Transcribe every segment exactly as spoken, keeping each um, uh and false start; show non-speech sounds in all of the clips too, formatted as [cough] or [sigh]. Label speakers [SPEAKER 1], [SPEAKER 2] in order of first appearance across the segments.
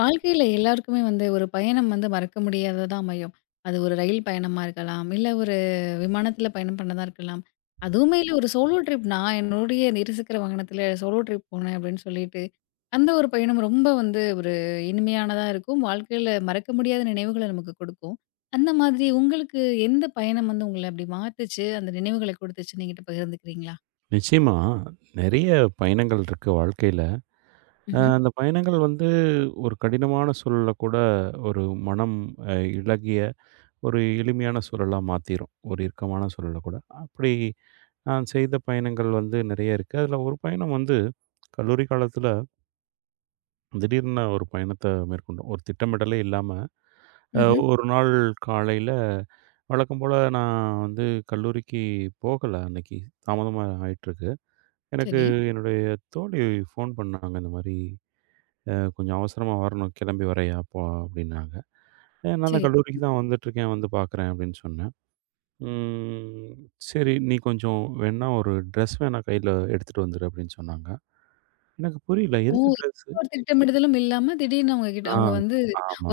[SPEAKER 1] வாழ்க்கையில எல்லாருக்குமே வந்து ஒரு பயணம் வந்து மறக்க முடியாததா அமையும். அது ஒரு ரயில் பயணமா இருக்கலாம். இல்ல ஒரு விமானத்தில பயணம் பண்ணதா இருக்கலாம். அதுவுமே இல்ல ஒரு சோலோ ட்ரிப், நான் என்னுடைய இருசக்கர வாகனத்தில சோலோ ட்ரிப் போனேன் அப்படின்னு சொல்லிட்டு, அந்த ஒரு பயணம் ரொம்ப வந்து ஒரு இனிமையானதா இருக்கும். வாழ்க்கையில மறக்க முடியாத நினைவுகள நமக்கு கொடுக்கும். அந்த மாதிரி உங்களுக்கு எந்த பயணம் வந்து உங்கள அப்படி மாத்துச்சு? அந்த நினைவுகள கொடுத்துச்சு நீங்கிட்ட பகிர்ந்துக்கிறீங்களா?
[SPEAKER 2] நிச்சயமா. நெறைய பயணங்கள் இருக்கு வாழ்க்கையில. அ
[SPEAKER 1] ம்ஹ்ம்.
[SPEAKER 2] அந்த பயணங்கள் வந்து ஒரு கடினமான சூழல்ல கூட ஒரு மனம் அ இளகிய, ஒரு எளிமையான சூழலா மாத்திரும். ஒரு இறுக்கமான சூழல கூட. அப்படி நான் செய்த பயணங்கள் வந்து நெறைய இருக்கு. அதில ஒரு பயணம் வந்து கல்லூரி காலத்தில திடீர்னு ஒரு பயணத்த மேற்கொண்டோம். ஒரு திட்டமிடலே இல்லாம, அ
[SPEAKER 1] ம்ஹ்ம்.
[SPEAKER 2] ஒரு நாள் காலையில வழக்கம் போல நான் வந்து கல்லூரிக்கு போகல அன்னைக்கு. தாமதமா ஆயிட்டுருக்கு. எனக்கு
[SPEAKER 1] சரி.
[SPEAKER 2] என்னுடைய தோழி ஃபோன் பண்ணாங்க. இந்த மாரி, "அ கொஞ்சம் அவசரமா வரணும். கிளம்பி வர்றியா அப்போ?" அப்படின்னாங்க. "அ நான் தான்
[SPEAKER 1] சரி.
[SPEAKER 2] கல்லூரிக்கு தான் வந்துட்டுருக்கேன். வந்து பார்க்குறேன்" அப்படின்னு சொன்னேன். ம். "சரி, நீ கொஞ்சம் வேணா ஒரு ட்ரெஸ் வேணா கையில எடுத்துட்டு வந்துரு" அப்படின்னு சொன்னாங்க. எனக்கு புரியல.
[SPEAKER 1] ஓ!
[SPEAKER 2] எதுக்கு ட்ரெஸ்ஸு?
[SPEAKER 1] எந்த ஒரு திட்டமிடுதலும் இல்லாம திடீர்னு அவங்க கிட்ட
[SPEAKER 2] ஆ,
[SPEAKER 1] அவங்க வந்து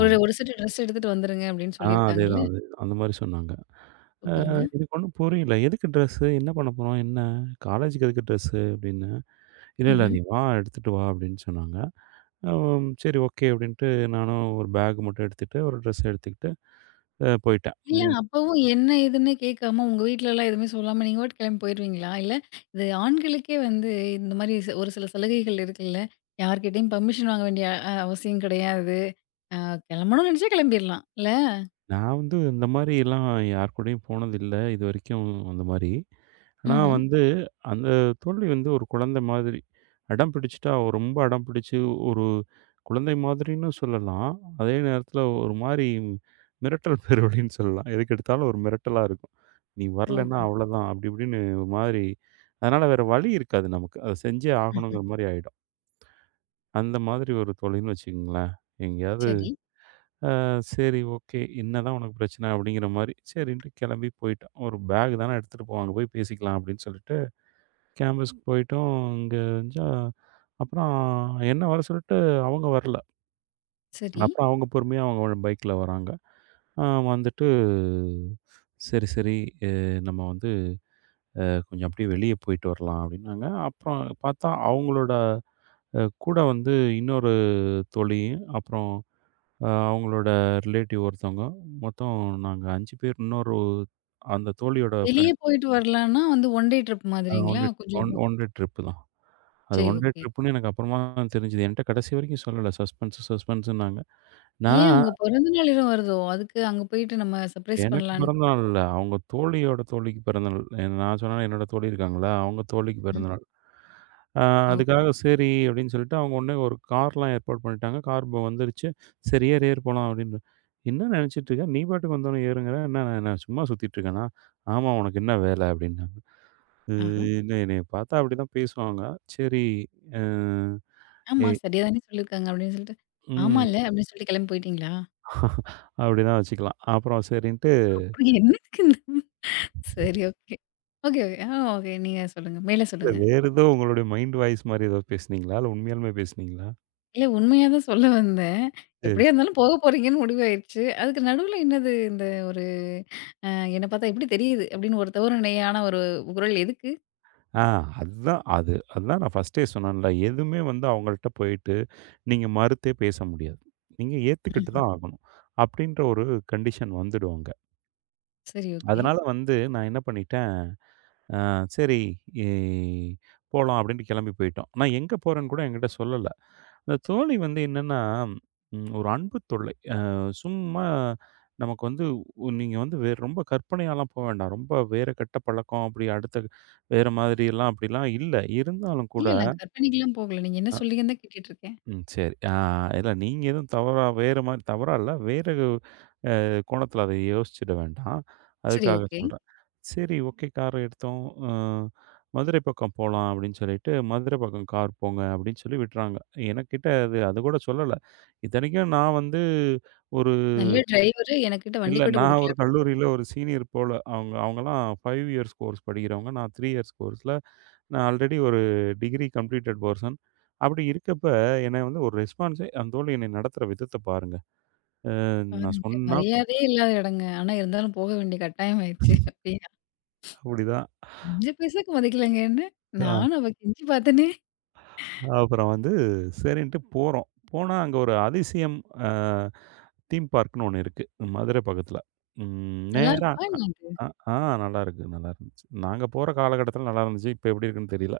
[SPEAKER 1] ஒரு ஒரு செட்டு ட்ரெஸ் எடுத்துட்டு வந்துருங்க அப்படின்னு
[SPEAKER 2] ஆ
[SPEAKER 1] சொல்லியிருக்காங்கல்ல.
[SPEAKER 2] அதேதான், அதேதான். அந்த மாரி சொன்னாங்க. அ
[SPEAKER 1] சூப்பருங்க.
[SPEAKER 2] எனக்கு ஒண்ணும் புரியல. "எதுக்கு ட்ரெஸ்ஸு? என்ன பண்ண போறோம்? என்ன? காலேஜுக்கு எதுக்கு ட்ரெஸ்ஸு?" அப்படின்னு. "இல்ல, இல்ல
[SPEAKER 1] ம்ஹ்ம்.
[SPEAKER 2] நீ வா எடுத்துட்டு வா" அப்படின்னு சொன்னாங்க. அம் சரி, ஓகே அப்படின்ட்டு நானும் ஒரு பேக் மட்டும் எடுத்துட்டு, ஒரு ட்ரெஸ் எடுத்துக்கிட்டு அ போயிட்டேன்.
[SPEAKER 1] இல்ல அப்பவும் என்ன ஏதுன்னே கேட்காம உங்க வீட்லலாம் எதுவுமே சொல்லாம நீங்க பாட்டுக்கு கிளம்பி போயிருவீங்களா? இல்ல இது ஆண்களுக்கே வந்து இந்த மாரி ச ஒரு சில சலுகைகள் இருக்குல்ல. யார்கிட்டயும் பெர்மிஷன் வாங்க வேண்டிய அ அவசியம் கிடையாது. அ கிளம்பணும்னு நினைச்சா கிளம்பிரலாம் இல்ல?
[SPEAKER 2] நான் வந்து இந்த மாரிலாம் யார் கூடயும் போனதில்ல. இதுவரைக்கும் அந்த மாரி. ஆனா ம்.
[SPEAKER 1] ம்ஹ்ம்.
[SPEAKER 2] வந்து அந்த தோழி வந்து ஒரு குழந்தை மாதிரி. அடம் பிடிச்சுட்டா, அவ ரொம்ப அடம் பிடிச்சு ஒரு குழந்தை மாதிரின்னு சொல்லலாம். அதே நேரத்தில ஒரு மாரி மிரட்டல் [laughs] பேரொழின்னு சொல்லலாம். எதுக்கெடுத்தாலும் ஒரு மிரட்டலா இருக்கும். "நீ வரலன்னா
[SPEAKER 1] ஓஹோ!
[SPEAKER 2] அவ்வளதான்" அப்படி இப்படின்னு ஒரு மாதிரி. அதனால வேற வழி இருக்காது நமக்கு. அத செஞ்சே
[SPEAKER 1] ம்ஹ்ம்.
[SPEAKER 2] ஆகணுங்கிற மாரி ஆயிடும். அந்த மாதிரி ஒரு தோழின்னு வச்சுக்கங்களேன். எங்கேயாவது
[SPEAKER 1] சரி,
[SPEAKER 2] அ சரி, ஓகே. என்னதான் உனக்கு பிரச்சனை அப்படிங்கிற மாரி, சரின்ட்டு கிளம்பி போயிட்டோம். ஒரு பேக் தானே எடுத்துட்டு போவோம். அங்க போய் பேசிக்கலாம் அப்படின்னு சொல்லிட்டு, கேம்பஸ்க்கு போயிட்டோம். அங்க இருந்துச்சா அப்புறம் என்ன வர சொல்லிட்டு அவங்க வரல.
[SPEAKER 1] சரி.
[SPEAKER 2] அப்புறம் அவங்க பொறுமையா அவங்க பைக்ல வராங்க. அ வந்துட்டு சரி, சரி, அ நம்ம வந்து அ கொஞ்சம் அப்படியே வெளிய போயிட்டு வரலாம் அப்படின்னாங்க. அப்புறம் பார்த்தா அவங்களோட அ கூட வந்து இன்னொரு தோழியும், அப்புறம் அ அவங்களோட ரிலேட்டிவ் ஒருத்தவங்க. மொத்தம் நாங்க ஐந்து பேர். இன்னொரு அந்த தோழியோட
[SPEAKER 1] வெளிய
[SPEAKER 2] ஃப்ரெண்ட்.
[SPEAKER 1] போயிட்டு வரலான்னா வந்து ஒன் டே ட்ரிப்
[SPEAKER 2] அ ஒன்
[SPEAKER 1] மாதிரிங்களா?
[SPEAKER 2] டே
[SPEAKER 1] கொஞ்சம்
[SPEAKER 2] ஒன் ஒன் டே ட்ரிப்பு தான். அது
[SPEAKER 1] சரி,
[SPEAKER 2] ஒன் டே
[SPEAKER 1] ஓகே.
[SPEAKER 2] ட்ரிப்புன்னு எனக்கு அப்புறமா தான் தெரிஞ்சுது. என்ட்ட கடைசி வரைக்கும் சொல்லல. சஸ்பென்ஸ் சஸ்பென்ஸ்ன்னாங்க.
[SPEAKER 1] ஏன்
[SPEAKER 2] நான்
[SPEAKER 1] உங்க பிறந்த நாள் வேற வருதோ! அதுக்கு அங்க போயிட்டு நம்ம சர்ப்ரைஸ்
[SPEAKER 2] எனக்கு
[SPEAKER 1] பண்ணலான்ட்டோம்.
[SPEAKER 2] பிறந்தநாள் இல்ல. அவங்க தோழியோட தோழிக்கு பிறந்தநாள். நான் சொன்னேன்ல என்னோட தோழி இருக்காங்கல்ல, அவங்க தோழிக்கு
[SPEAKER 1] ம்.
[SPEAKER 2] பிறந்தநாள். அ
[SPEAKER 1] ஓ!
[SPEAKER 2] அதுக்காக சரி அப்படின்னு சொல்லிட்டு, அவங்க உடனே ஒரு கார்லாம் ஏற்பாடு பண்ணிட்டாங்க. கார் இப்ப வந்துருச்சு. "சரி ஏறு, ஏறு போலாம்" அப்படின்னு. என்ன நினைச்சிட்டு இருக்க? நீ பாட்டுக்கு வந்தோனே ஏறுங்கிற. என்ன நான் நான் சும்மா சுத்திட்டு இருக்கேனா? "ஆமா, உனக்கு என்ன வேலை?" அப்படின்னாங்க. அ
[SPEAKER 1] ஆஹா.
[SPEAKER 2] என்ன என்னைய பார்த்தா அப்படிதான் பேசுவாங்க. சரி, அ
[SPEAKER 1] ஆமா.
[SPEAKER 2] ஏய்,
[SPEAKER 1] சரியா தானே சொல்லியிருக்காங்க அப்படின்னு சொல்லிட்டு,
[SPEAKER 2] ம்.
[SPEAKER 1] ஆமால்ல அப்படின்னு சொல்லிட்டு கிளம்பி போயிட்டீங்களா?
[SPEAKER 2] அப்படிதான் வச்சுக்கலாம். அப்புறம் சரின்ட்டு,
[SPEAKER 1] அப்புறம் என்னத்துக்கு இந்த [laughs] சரி, ஓகே. Okay, okay. ஆ, ஓகே. நீங்க சொல்லுங்க. மேல
[SPEAKER 2] இல்ல
[SPEAKER 1] சொல்லுங்க.
[SPEAKER 2] வேற ஏதோ உங்களுடைய மைண்ட் வாய்ஸ் மாரி ஏதோ பேசுனீங்களா? இல்ல உண்மையாலுமே பேசுனீங்களா?
[SPEAKER 1] இல்ல உண்மையா தான் சொல்ல வந்தேன்.
[SPEAKER 2] சரி.
[SPEAKER 1] எப்படியா இருந்தாலும் போக போறீங்கன்னு முடிவாயிருச்சு. அதுக்கு நடுவுல என்னது இந்த ஒரு அ என்ன பார்த்தா எப்படி தெரியுது? அப்படின்னு ஒரு தவறுநிலையான ஒரு குரல் எதுக்கு?
[SPEAKER 2] ஆ அதுதான் அது. அதான் நான் ஃபர்ஸ்ட்டே சொன்னேன்ல. எதுவுமே வந்து அவங்கள்ட்ட போயிட்டு நீங்க மறுத்தே பேச முடியாது. நீங்க ஏத்துக்கிட்டு
[SPEAKER 1] ம்ஹ்ம்.
[SPEAKER 2] தான் ஆகணும். அப்டின்ற ஒரு கண்டிஷன் வந்துடும் அங்க.
[SPEAKER 1] சரி, ஓகே.
[SPEAKER 2] அதனால வந்து நான் என்ன பண்ணிட்டேன், அ சரி இ போலாம் அப்டின்ட்டு கிளம்பி போயிட்டோம். நான் எங்க போறேன்னு கூட என்கிட்ட சொல்லல. அந்த தோழி வந்து என்னன்னா, ம் ஒரு அன்பு தொல்லை. அ சும்மா நமக்கு வந்து நீங்க வந்து வே ரொம்ப கற்பனையாலாம் போ வேண்டாம். ரொம்ப வேற கெட்ட பழக்கம் அப்டி அடுத்த வேற மாதிரியெல்லாம் அப்டிலாம் இல்ல. இருந்தாலும் கூட
[SPEAKER 1] இல்ல நான் கற்பனைக்குலாம் போகல. நீங்க என்ன சொல்றீங்கன்னு தான் கேட்டுட்டு இருக்கேன்.
[SPEAKER 2] ம். சரி. ஆ இல்ல நீங்க எதுவும் தவறா வேற மாரி தவறா இல்ல. வேற அ கோணத்துல அத யோசிச்சுட வேண்டாம்.
[SPEAKER 1] சரி,
[SPEAKER 2] அதுக்காக
[SPEAKER 1] ஓகே.
[SPEAKER 2] சொல்றேன். சரி, ஓகே, கார் எடுத்தோம். அ மதுரை பக்கம் போலாம் அப்டின்னு சொல்லிட்டு, மதுரை பக்கம் கார் போங்க அப்டின்னு சொல்லி விட்றாங்க. எனக்கிட்ட அது அது கூட சொல்லல. இத்தனைக்கும் நான் வந்து ஒரு
[SPEAKER 1] நல்ல டிரைவரு எனக்கிட்ட வண்டி
[SPEAKER 2] இல்ல
[SPEAKER 1] கூட
[SPEAKER 2] நான்
[SPEAKER 1] குடுக்கல.
[SPEAKER 2] ஒரு கல்லூரியில ஒரு சீனியர் போல. அவங்க அவங்கலாம் ஐந்து இயர்ஸ் கோர்ஸ் படிக்கிறவங்க. நான் மூன்று இயர்ஸ் கோர்ஸ்ல நான் ஆல்ரெடி ஒரு டிகிரி கம்ப்ளீட்டட் பெர்சன். அப்படி இருக்கப்ப, என்னை வந்து ஒரு ரெஸ்பான்ஸே அந்த தோழி என்னை நடத்துற விதத்த பாருங்க. அ நான்
[SPEAKER 1] பாருங்களேன்!
[SPEAKER 2] சொன்னா
[SPEAKER 1] மரியாதையே இல்லாத இடங்க. ஆனா இருந்தாலும் போக வேண்டிய கட்டாயம் ஆயிருச்சு. அப்டியா?
[SPEAKER 2] அப்படிதான்.
[SPEAKER 1] ஐந்து பைசாக்கு மதிக்கலங்கன்னு,
[SPEAKER 2] அ
[SPEAKER 1] நானும் அவ கெஞ்சி பார்த்தனே!
[SPEAKER 2] அப்புறம் வந்து சரின்ட்டு போறோம். போனா அங்க ஒரு அதிசயம் அ தீம் பார்க்ன்னு ஒண்ணு இருக்கு. மதுரை பக்கத்துல. ம்
[SPEAKER 1] நல்லா
[SPEAKER 2] நேரா
[SPEAKER 1] இருக்குமா என்ன அது?
[SPEAKER 2] அ ஆ நல்லாருக்கு, நல்லா இருந்துச்சு. நாங்க போற காலகட்டத்துல நல்லா இருந்துச்சு. இப்ப எப்படி இருக்குன்னு தெரியல.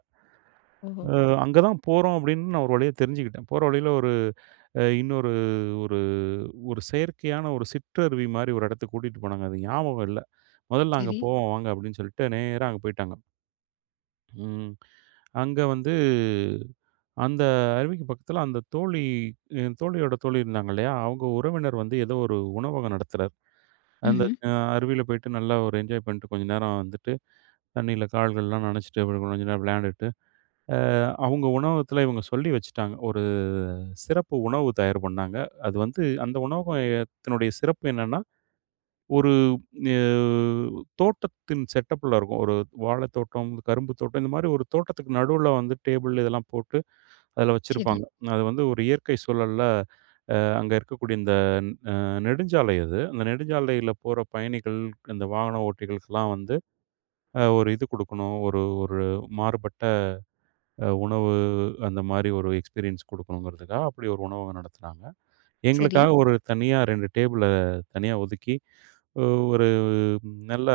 [SPEAKER 1] ஓஹோ!
[SPEAKER 2] அ அங்க தான் போறோம் அப்படின்னு நான் ஒரு வழியா தெரிஞ்சுக்கிட்டேன். போற வழியில ஒரு அ இன்னொரு ஒரு ஒரு செயற்கையான ஒரு சிற்றருவி மாரி ஒரு இடத்துக்கு கூட்டிட்டு போனாங்க. அது ஞாபகம் இல்ல. "முதல்ல அங்க
[SPEAKER 1] சரி.
[SPEAKER 2] போவோம் வாங்க" அப்படின்னு சொல்லிட்டு நேரா அங்க போயிட்டாங்க. ம். அங்க வந்து அந்த அருவிக்கு பக்கத்துல அந்த தோழி என் தோழியோட தோழி இருந்தாங்க இல்லையா? அவங்க உறவினர் வந்து ஏதோ ஒரு உணவகம் நடத்துறார். அந்த
[SPEAKER 1] ம்ஹ்ம்.
[SPEAKER 2] அ அருவியில போயிட்டு நல்லா ஒரு என்ஜாய் பண்ணிட்டு கொஞ்ச நேரம் வந்துட்டு, தண்ணீல கால்கள்லாம் நனைச்சுட்டு, அப்புறம் கொஞ்ச நேரம் விளையாண்டுட்டு அ அவங்க உணவகத்துல இவங்க சொல்லி வச்சுட்டாங்க. ஒரு சிறப்பு உணவு தயார் பண்ணாங்க. அது வந்து அந்த உணவகத்தினுடைய சிறப்பு என்னன்னா, ஒரு அ தோட்டத்தின் செட்டப்ல இருக்கும். ஒரு வாழைத்தோட்டம், கரும்பு தோட்டம் இந்த மாரி ஒரு தோட்டத்துக்கு நடுவுல வந்து டேபிள் இதெல்லாம் போட்டு அதில
[SPEAKER 1] சரி,
[SPEAKER 2] வச்சிருப்பாங்க. அது வந்து ஒரு இயற்கை சூழல்ல அங்க இருக்கக்கூடிய இந்த அ நெடுஞ்சாலை அது. அந்த நெடுஞ்சாலையில போற பயணிகள், இந்த வாகன ஓட்டிகளுக்கெல்லாம் வந்து அ ஒரு இது குடுக்கணும். ஒரு ஒரு மாறுபட்ட அ உணவு அந்த மாரி ஒரு எக்ஸ்பீரியன்ஸ் குடுக்கணுங்கிறதுக்காக, அப்படி ஒரு உணவகம் நடத்துனாங்க.
[SPEAKER 1] சரி.
[SPEAKER 2] எங்களுக்காக ஒரு தனியா ரெண்டு டேபிள தனியா ஒதுக்கி, ஒ ஒரு நல்ல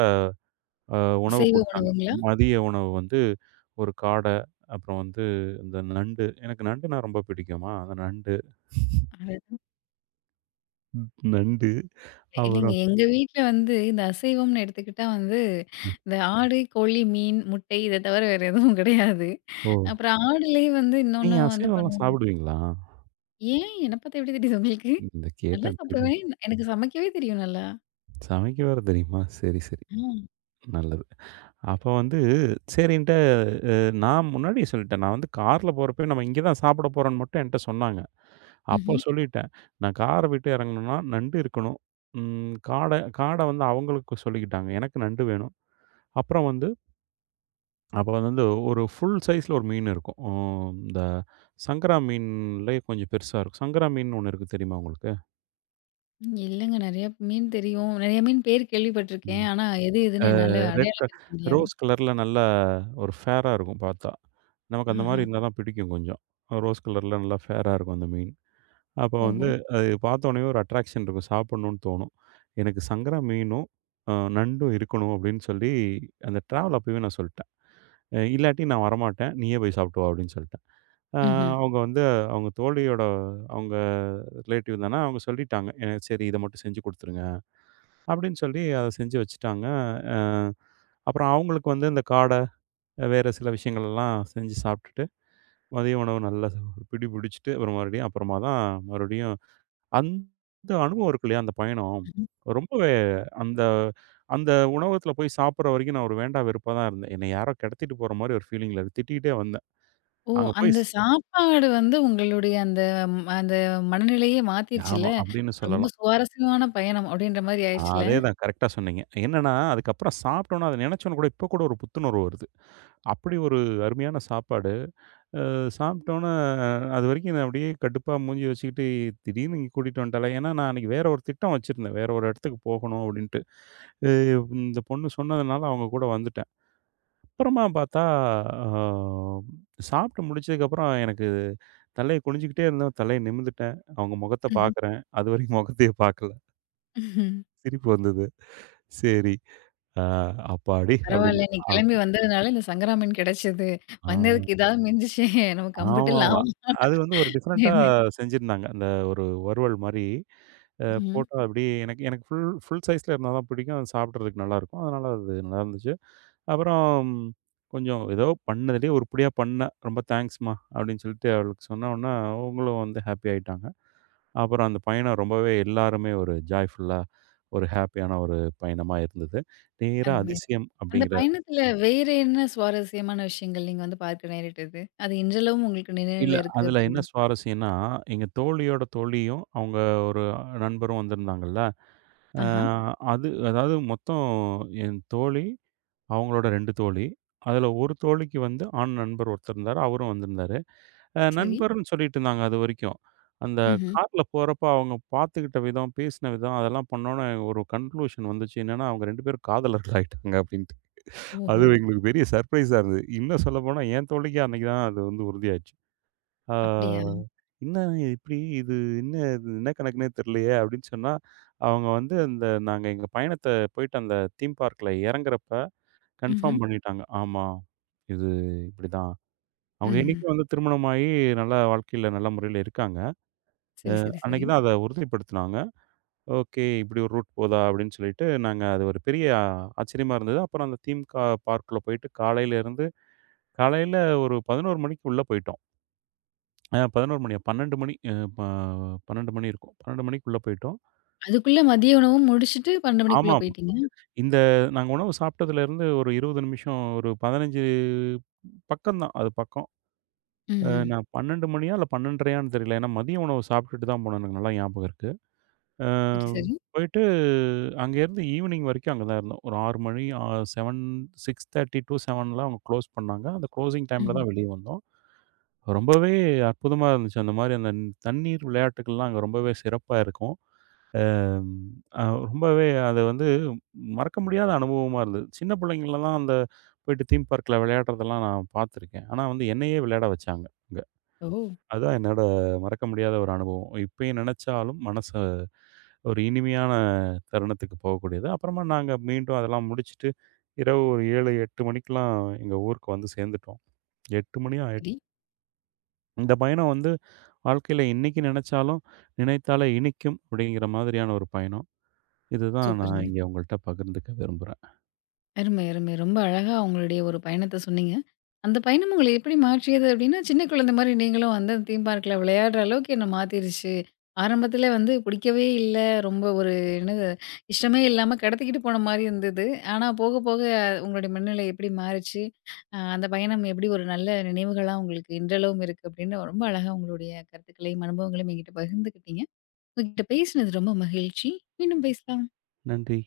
[SPEAKER 2] அ உணவு
[SPEAKER 1] அசைவ
[SPEAKER 2] குடுத்தாங்க.
[SPEAKER 1] உணவுங்களா?
[SPEAKER 2] மதிய உணவு வந்து ஒரு காட, அப்புறம் வந்து இந்த நண்டு. எனக்கு நண்டுனா ரொம்ப பிடிக்குமா, அந்த நண்டு,
[SPEAKER 1] அடடா!
[SPEAKER 2] ம், நண்டு,
[SPEAKER 1] இல்லைங்க
[SPEAKER 2] அப்புறம்
[SPEAKER 1] எங்க வீட்ல வந்து இந்த அசைவம்னு எடுத்துக்கிட்டா வந்து, இந்த ஆடு, கோழி, மீன், முட்டை இத தவிர வேற எதுவும் கிடையாது.
[SPEAKER 2] ஓ!
[SPEAKER 1] அப்புறம் ஆடுலயே வந்து இன்னொன்னு
[SPEAKER 2] நீங்க
[SPEAKER 1] வந்து
[SPEAKER 2] அசைவம்லாம் சாப்பிடுவீங்களா?
[SPEAKER 1] ஏன்? என்ன பாத்தா எப்படி தெரியுது உங்களுக்கு?
[SPEAKER 2] இந்த
[SPEAKER 1] நல்லா
[SPEAKER 2] கேட்டேன் தெரியு
[SPEAKER 1] சாப்பிடுவேன். எனக்கு சமைக்கவே தெரியும் நல்லா.
[SPEAKER 2] சமைக்க வேற தெரியுமா? சரி, சரி.
[SPEAKER 1] ஆ.
[SPEAKER 2] நல்லது. அப்ப வந்து சரின்ட்டு அ நான் முன்னாடியே சொல்லிட்டேன். நான் வந்து கார்ல போறப்பயே நம்ம இங்க தான் சாப்பிட போறோம்ன்னு மட்டும் என்ட்ட சொன்னாங்க. அப்போ
[SPEAKER 1] ம்ஹ்ம்.
[SPEAKER 2] சொல்லிட்டேன். நான் கார விட்டு இறங்கணும்னா நண்டு இருக்கணும். ம் காட, காட வந்து அவங்களுக்கு சொல்லிக்கிட்டாங்க. எனக்கு நண்டு வேணும். அப்புறம் வந்து அப்ப வந்து ஒரு ஃபுல் சைஸ்ல ஒரு மீன் இருக்கும். அ இந்த சங்கரா மீன்லயே கொஞ்சம் பெருசா இருக்கும். சங்கரா மீன் ஒண்ணு இருக்கு தெரியுமா உங்களுக்கு?
[SPEAKER 1] ம். இல்லங்க. நெறைய மீன் தெரியும். நெறைய மீன் பேர் கேள்விப்பட்டுருக்கேன்.
[SPEAKER 2] ம்.
[SPEAKER 1] ஆனா எது
[SPEAKER 2] அ
[SPEAKER 1] எதுன்னு என்னால
[SPEAKER 2] ரெட் க
[SPEAKER 1] அடையாளம் பிரிக்க முடியாது.
[SPEAKER 2] ரோஸ் கலர்ல நல்லா ஒரு ஃபேரா இருக்கும் பார்த்தா. நமக்கு அந்த
[SPEAKER 1] ஆஹா.
[SPEAKER 2] மாரி இருந்தா தான் பிடிக்கும் கொஞ்சம். ரோஸ் கலர்ல நல்லா ஃபேரா இருக்கும் அந்த மீன். அப்போ வந்து
[SPEAKER 1] ஓஹோ!
[SPEAKER 2] அது பார்த்தோனேயே ஒரு அட்ராக்ஷன் இருக்கும். சாப்பிடணும்னு தோணும். எனக்கு சங்கரா மீனும், அ நண்டும் இருக்கணும் அப்படின்னு சொல்லி அந்த டிராவல் அப்பவே நான் சொல்லிட்டேன். "அ இல்லாட்டி நான் வரமாட்டேன். நீயே போய் சாப்பிட்டு வா" அப்படின்னு சொல்லிட்டேன். அ
[SPEAKER 1] ம்ஹ்ம்.
[SPEAKER 2] அவங்க வந்து அவங்க தோழியோட அவங்க ரிலேட்டிவ் தான அவங்க சொல்லிட்டாங்க. "எனக்கு சரி இத மட்டும் செஞ்சு குடுத்துருங்க." அப்படின்னு சொல்லி அத செஞ்சு வச்சுட்டாங்க. அ அப்புறம் அவங்களுக்கு வந்து இந்த காட, வேற சில விஷயங்கள் எல்லாம் செஞ்சு சாப்பிட்டுட்டு, மதிய உணவு நல்லா சாப்~ பிடி பிடிச்சுட்டு, அப்புறம் மறுபடியும் அப்புறமா தான் மறுபடியும் அந்த அனுபவம் இருக்கு இல்லையா? அந்த பயணம். ரொம்பவே அந்த அந்த உணவகத்தில போய் சாப்பிடுற வரைக்கும் நான் ஒரு வேண்டா வெறுப்பா தான் இருந்தேன். என்னை யாரோ கெடத்திட்டு போற மாரி ஒரு ஃபீலிங்கில திட்டிக்கிட்டே வந்தேன்.
[SPEAKER 1] ஓ!
[SPEAKER 2] அங்க போய்
[SPEAKER 1] அந்த
[SPEAKER 2] ஸ்
[SPEAKER 1] சாப்பாடு வந்து உங்களுடைய அந்த ம் அந்த மனநிலையே மாத்திருச்சுல்ல.
[SPEAKER 2] ஆமா அப்படின்னு
[SPEAKER 1] ரொம்ப
[SPEAKER 2] சொல்லலாம்.
[SPEAKER 1] சுவாரஸ்யமான பயணம் அப்படின்ற மாரி ஆயிடுச்சுல்ல.
[SPEAKER 2] அதேதான் கரெக்ட்டா சொன்னீங்க. என்னன்னா, அதுக்கப்புறம் சாப்பிட்டோம்னா, அத நினைச்சோன கூட இப்ப கூட ஒரு புத்துணர்வு வருது. அப்படி ஒரு அருமையான சாப்பாடு. அ சாப்பிட்டோன்னே அதுவரைக்கும் நான் அப்படியே கடுப்பா மூஞ்சிய வச்சுக்கிட்டு, திடீர்னு இங்க கூட்டிட்டு வந்துட்டாளே! ஏன்னா, நான் அன்னைக்கு வேற ஒரு திட்டம் வச்சிருந்தேன். வேற ஒரு இடத்துக்கு போகணும் அப்படின்ட்டு. அ இந்த பொண்ணு சொன்னதுனால அவங்க கூட வந்துட்டேன். அப்புறமா பார்த்தா, அ சாப்பிட்டு முடிச்சதுக்கப்புறம் எனக்கு தலைய குனிஞ்சுக்கிட்டே இருந்தேன். தலைய நிமிர்ந்துட்டேன். அவங்க முகத்த
[SPEAKER 1] ம்ஹ்ம்.
[SPEAKER 2] பார்க்குறேன். அதுவரைக்கும் முகத்தையே பார்க்கல.
[SPEAKER 1] ம்ஹ்ம்.
[SPEAKER 2] சிரிப்பு வந்தது. சரி. அ அப்பாடி!
[SPEAKER 1] பரவால்ல.
[SPEAKER 2] அப்படின்னு.
[SPEAKER 1] நீ கிளம்பி வந்ததுனால இந்த சங்கரா மீன் கிடைச்சது.
[SPEAKER 2] ஆ.
[SPEAKER 1] வந்ததுக்கு இதாவது மிஞ்சுச்சே நமக்கு அம்புட்டு
[SPEAKER 2] ஆமாமா.
[SPEAKER 1] லாபம்
[SPEAKER 2] அது வந்து ஒரு டிஃபரெண்ட்டா
[SPEAKER 1] அப்படின்னு.
[SPEAKER 2] செஞ்சிருந்தாங்க. அந்த ஒரு வறுவல் மாரி அ
[SPEAKER 1] ம்.
[SPEAKER 2] போட்டா அப்படியே எனக்கு எனக்கு ஃபுல் ஃபுல் சைஸ்ல இருந்தா தான் பிடிக்கும். அது சாப்பிடுறதுக்கு நல்லாயிருக்கும். அதனால அது நல்லாருந்துச்சு. அப்புறம் கொஞ்சம் ஏதோ பண்ணதுலயே உருப்படியா பண்ணேன். "ரொம்ப தேங்க்ஸ்மா" அப்படின்னு சொல்லிட்டு அவளுக்கு சொன்னவுனே, அவங்களும் வந்து ஹாப்பி ஆயிட்டாங்க. அப்புறம் அந்த பயணம் ரொம்பவே எல்லாருமே ஒரு ஜாய்ஃபுல்லா, ஒரு ஹாப்பியான ஒரு பயணமா இருந்தது. நேரா
[SPEAKER 1] அருமைதான்.
[SPEAKER 2] அதிசயம்
[SPEAKER 1] அந்த
[SPEAKER 2] அப்படிங்கிற
[SPEAKER 1] பயணத்துல வேற என்ன சுவாரஸ்யமான விஷயங்கள் நீங்க வந்து பார்க்க நேரிட்டது? அது இன்றளவும் உங்களுக்கு
[SPEAKER 2] இல்ல.
[SPEAKER 1] நினைவுல இருக்கு
[SPEAKER 2] அதுல என்ன
[SPEAKER 1] அப்டின்னா?
[SPEAKER 2] சுவாரஸ்யம்ன்னா, எங்க தோழியோட தோழியும், அவங்க ஒரு நண்பரும் வந்திருந்தாங்கல்ல. அ
[SPEAKER 1] ஆஹா,
[SPEAKER 2] ம். அது அதாவது மொத்தம் என் தோழி, அவங்களோட ரெண்டு தோழி. அதுல ஒரு தோழிக்கு வந்து ஆண் நண்பர் ஒருத்தர் இருந்தாரு. அவரும் வந்திருந்தாரு. அ ம்.
[SPEAKER 1] சரி.
[SPEAKER 2] நண்பர்ன்னு சொல்லிட்டு இருந்தாங்க அதுவரைக்கும். அந்த
[SPEAKER 1] ம்ஹ்ம்.
[SPEAKER 2] கார்ல போறப்ப அவங்க பார்த்துக்கிட்ட விதம், பேசின விதம் அதெல்லாம் பண்ணோன்னே ஒரு கன்க்ளூஷன் வந்துச்சு. என்னன்னா, அவங்க ரெண்டு பேரும் காதலர்கள் ஆயிட்டாங்க அப்படின்ட்டு. அது
[SPEAKER 1] ஓஹோ!
[SPEAKER 2] எங்களுக்கு பெரிய சர்ப்ரைஸா இருந்தது. இன்னும் சொல்லப்போனா என் தோழிக்கு அன்னைக்கு தான் அது வந்து உறுதியாச்சு.
[SPEAKER 1] அப்டியா?
[SPEAKER 2] ஆ "என்ன இப்படி இது என்ன இது என்ன கணக்குன்னே தெரியலையே!" அப்படின்னு சொன்னா, அவங்க வந்து அந்த நாங்க எங்க பயணத்த போயிட்டு அந்த தீம் பார்க்ல இறங்குறப்ப கன்ஃபார்ம்
[SPEAKER 1] ம்ஹ்ம்.
[SPEAKER 2] ம். பண்ணிட்டாங்க. ஆமா, இது இப்படிதான். அவங்க
[SPEAKER 1] ம்ஹ்ம்.
[SPEAKER 2] இன்னைக்கும் வந்து திருமணமாகி நல்லா வாழ்க்கையில நல்ல முறையில இருக்காங்க.
[SPEAKER 1] சரி, சரி, சரி.
[SPEAKER 2] அன்னைக்கு தான் அத உறுதிப்படுத்துனாங்க. "ஓகே, இப்படி ஒரு ரூட் போதா?" அப்படின்னு சொல்லிட்டு நாங்க அது ஒரு பெரிய ஆச்சரியமா இருந்தது. அப்புறம் அந்த தீம் கா பார்க்குள்ள போயிட்டு காலையில இருந்து காலையில ஒரு பதினொன்று மணிக்கு உள்ள போயிட்டோம். ஆ பதினொன்று மணியா? பன்னிரண்டு மணி அ ப பன்னிரண்டு மணி இருக்கும். பன்னிரண்டு மணிக்குள்ள போயிட்டோம்.
[SPEAKER 1] அதுக்குள்ள மதிய உணவும் முடிச்சுட்டு பன்னிரண்டு மணிக்குள்ள
[SPEAKER 2] ஆமாமா.
[SPEAKER 1] போயிட்டீங்க.
[SPEAKER 2] இந்த நாங்க உணவு சாப்பிட்டதுலேருந்து ஒரு இருபது நிமிஷம், ஒரு பதினைந்து பக்கம் தான். அது பக்கம். அ
[SPEAKER 1] ம்ஹ்ம்.
[SPEAKER 2] நான் பன்னிரண்டு மணியா இல்ல 12:30யான்னு தெரியல. ஏன்னா மதிய உணவு சாப்பிட்டுட்டு தான் போனேன். எனக்கு நல்லா ஞாபகம் இருக்கு. அ
[SPEAKER 1] சரி, சரி.
[SPEAKER 2] போயிட்டு அங்கேருந்து ஈவினிங் வரைக்கும் அங்க தான் இருந்தோம். ஒரு ஆறு மணி அ ஏழு ஆறு முப்பது டூ ஏழு அவங்க க்ளோஸ் பண்ணாங்க. அந்த க்ளோசிங் டைம்ல
[SPEAKER 1] ம்ஹ்ம்.
[SPEAKER 2] தான் வெளிய வந்தோம். ரொம்பவே அற்புதமா இருந்துச்சு. அந்த மாரி அந்த தண்ணீர் விளையாட்டுக்கள்லாம் அங்க ரொம்பவே சிறப்பா இருக்கும். அ ரொம்பவே அது வந்து மறக்க முடியாத அனுபவமா இருந்தது. சின்ன பிள்ளைங்களலாம் அந்த போயிட்டு தீம் பார்க்ல விளையாடுறதெல்லாம் நான் பார்த்துருக்கேன். ஆனா வந்து என்னையே விளையாட வச்சாங்க அங்க.
[SPEAKER 1] ஓ!
[SPEAKER 2] அதான் என்னோட மறக்க முடியாத ஒரு அனுபவம். இப்பயும் நினைச்சாலும் மனச ஒரு இனிமையான தருணத்துக்கு போகக்கூடியது. அப்புறமா நாங்க மீண்டும் அதெல்லாம் முடிச்சுட்டு இரவு ஒரு ஏழு, எட்டு மணிக்கெல்லாம் எங்க ஊருக்கு வந்து சேர்ந்துட்டோம். எட்டு மணியா எட்
[SPEAKER 1] சரி.
[SPEAKER 2] இந்த பயணம் வந்து வாழ்க்கையில இன்னைக்கு நினைச்சாலும் நினைத்தாலே இனிக்கும் அப்படிங்கிற மாதிரியான ஒரு பயணம். இதுதான் நான்
[SPEAKER 1] சூப்பருங்க.
[SPEAKER 2] இங்க உங்கள்ட்ட பகிர்ந்துக்க விரும்புறேன்.
[SPEAKER 1] அருமை, அருமை. ரொம்ப அழகா உங்களுடைய ஒரு பயணத்த சொன்னீங்க. அந்த பயணம் உங்கள எப்படி மாற்றியது அப்படின்னா, சின்ன குழந்தை மாரி நீங்களும் வந்து தீம் பார்க்ல விளையாடுற அளவுக்கு என்ன மாத்திருச்சு. ஆரம்பத்தில வந்து பிடிக்கவே இல்ல. ரொம்ப ஒரு என்னது இஷ்டமே இல்லாம கடத்திக்கிட்டு போன மாரி இருந்தது. ஆனா போக போக உங்களுடைய மனநிலை எப்படி மாறுச்சு, அ அந்த பயணம் எப்படி ஒரு நல்ல நினைவுகளா உங்களுக்கு இன்றளவும் இருக்கு அப்படின்னு ரொம்ப அழகா உங்களுடைய கருத்துக்களையும், அனுபவங்களையும் என்கிட்ட பகிர்ந்துக்கிட்டீங்க. உங்ககிட்ட பேசினது ரொம்ப மகிழ்ச்சி. மீண்டும் பேசலாம்.
[SPEAKER 2] நன்றி.